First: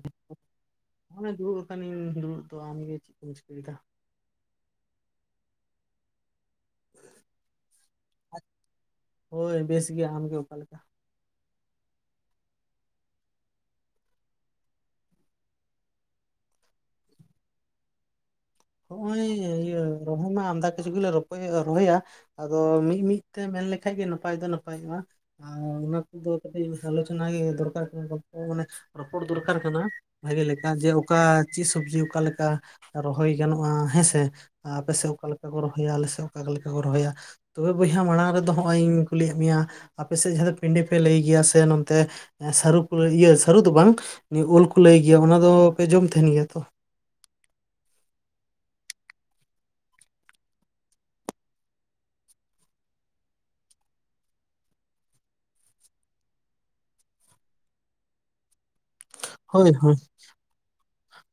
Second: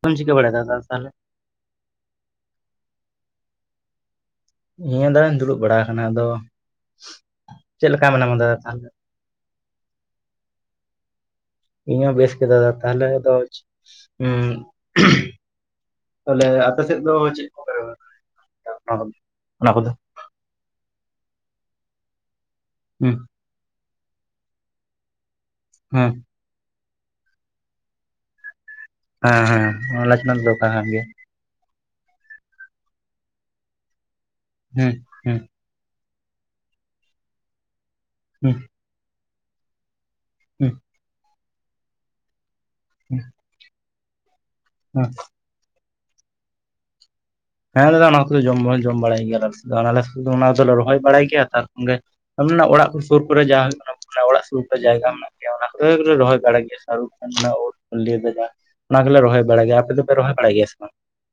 ᱠᱩᱢ ᱪᱤᱠᱟᱹ ᱵᱟᱲᱮ [inaudible] ᱛᱞᱮ ᱟᱱᱤᱧ ᱫᱩᱲᱩᱵ ᱫᱚ ᱟᱢᱜᱮ ᱪᱮᱫ ᱠᱚᱢ ᱪᱤᱠᱟᱹᱭᱮᱫᱟ ᱱᱤᱭᱟᱹ ᱫᱟᱧ ᱫᱩᱲᱩᱵ ᱵᱟᱲᱟ ᱟᱠᱟᱱᱟ ᱟᱫᱚ ᱪᱮᱫᱮ ᱞᱮᱠᱟ ᱢᱮᱱᱟᱢᱟ ᱫᱟᱫᱟ ᱛᱟᱦᱚᱞᱮ ᱦᱳᱭ ᱵᱮᱥ ᱜᱮᱭᱟ ᱟᱢᱜᱮ ᱚᱠᱟᱮ ᱞᱮᱠᱟ ᱤᱧ ᱦᱚᱸ ᱵᱮᱥ ᱠᱮᱫ ᱫᱟᱫᱟ ᱛᱟᱦᱞᱮ ᱟᱫᱚ ᱛᱟᱦᱚᱞᱮ ᱟᱯᱮ ᱥᱮᱫ ᱫᱚ ᱪᱮᱫ ᱠᱚ ᱠᱚ ᱦᱚᱜ ᱚᱭᱤᱭᱟᱹ ᱨᱚᱦᱚᱭ ᱢᱟ ᱟᱢᱫᱟ ᱠᱤᱪᱷᱩ ᱜᱮᱞᱮ ᱨᱚᱦᱚᱭᱟ ᱟᱫᱚ ᱢᱤᱫ ᱦᱩᱸ ᱢᱤᱫ ᱛᱮ ᱢᱮᱱ ᱞᱮᱠᱷᱟᱡ ᱜᱮ ᱱᱟᱯᱟᱭ ᱫᱚ ᱱᱟᱯᱟᱭᱚᱜᱼᱟ ᱟᱨ ᱚᱱᱟ ᱦᱩᱸ ᱠᱚᱫᱚ ᱟᱞᱳᱪᱱᱟ ᱫᱚᱨᱠᱟᱨ ᱠᱟᱱᱟ ᱢᱟᱱᱮ ᱨᱚᱯᱚᱲ ᱦᱮᱸ ᱫᱚᱨᱠᱟᱨ ᱦᱮᱸ ᱠᱟᱱᱟ ᱚᱱᱟ ᱞᱟᱡᱱᱟᱜ ᱵᱷᱟᱜᱮ ᱫᱚ ᱞᱮᱠᱟ ᱠᱟᱱ ᱡᱮ ᱜᱮᱭᱟ ᱚᱠᱟ ᱪᱮᱫ ᱥᱚᱵᱡᱤ ᱚᱠᱟᱞ ᱞᱮᱠᱟ ᱨᱚᱦᱚᱭ ᱜᱟᱱᱚᱜᱼᱟ ᱦᱮᱸᱥᱮ ᱦᱩᱸ ᱟᱯᱮᱥᱮᱫ ᱚᱠᱟᱮ ᱦᱩᱸ ᱞᱮᱠᱟ ᱠᱚᱚᱦ ᱨᱚᱦᱚᱭᱟᱞᱮ ᱥᱮ ᱚᱠᱟ ᱞᱮᱠᱟ ᱠᱚ ᱨᱚᱦᱚᱭᱟ ᱛᱚᱵᱮ ᱵᱚᱭᱦᱟ ᱢᱟᱲᱟᱝ ᱨᱮᱫᱚ ᱦᱩᱸ ᱱᱚᱜᱼᱚᱭ ᱤᱧ ᱠᱩᱞᱤᱭᱮᱫ ᱢᱮᱭᱟ ᱟᱯᱮ ᱥᱮᱫ ᱡᱟᱦᱟᱸ ᱦᱩᱸ ᱯᱤᱰᱤ ᱯᱮ ᱞᱟᱹᱭ ᱜᱮᱭᱟ ᱥᱮ ᱱᱚᱛᱮ ᱥᱟᱹᱨᱩ ᱠᱚ ᱤᱭᱟᱹ ᱥᱟᱹᱨᱩ ᱫᱚ ᱵᱟᱝ ᱩᱞ ᱠᱚ ᱞᱟᱹᱭ ᱦᱩᱸ ᱜᱮᱭᱟ ᱚᱱᱟ ᱫᱚ ᱯᱮ ᱡᱚᱢ ᱛᱟᱦᱮᱱ ᱜᱮᱭᱟ ᱛᱚ ᱦᱮᱸ ᱫᱟᱫᱟ ᱚᱱᱟ ᱠᱚ ᱡᱚᱢ ᱡᱚᱢ ᱵᱟᱲᱟᱭ ᱜᱮᱭᱟᱮᱞᱮ ᱥᱩᱩ ᱚᱱᱟ ᱫᱚᱞᱮ ᱨᱚᱦᱚᱭ ᱵᱟᱲᱟᱭ ᱜᱮᱭᱟ ᱛᱟᱨᱠᱷᱚᱱᱮ ᱚᱲᱟᱜ ᱠᱚ ᱥᱩᱨ ᱠᱚᱨᱮ ᱡᱟᱦᱟᱸ ᱦᱩᱭᱩᱜ ᱠᱟᱱᱟ ᱚᱲᱟᱜ ᱥᱩᱨ ᱨᱮ ᱡᱟᱭᱜᱟ ᱢᱮᱱᱟᱜᱼᱟ᱾ ᱚᱱᱟ ᱠᱚᱫᱚ ᱜᱮᱞᱮ ᱨᱚᱦᱚᱭ ᱵᱟᱲᱟᱭ ᱜᱮᱭᱟ ᱥᱩᱠ ᱩᱴ ᱫᱚ ᱚᱱᱟ ᱜᱮᱞᱮ ᱨᱚᱦᱚᱭ ᱵᱟᱲᱟᱭ ᱦᱳᱭ ᱦᱳᱭ ᱜᱮᱭᱟᱯᱮ ᱫᱚ ᱯᱮᱮᱨᱚᱦᱟ ᱵᱟᱲᱟᱭ ᱜᱮᱭᱟᱢᱟ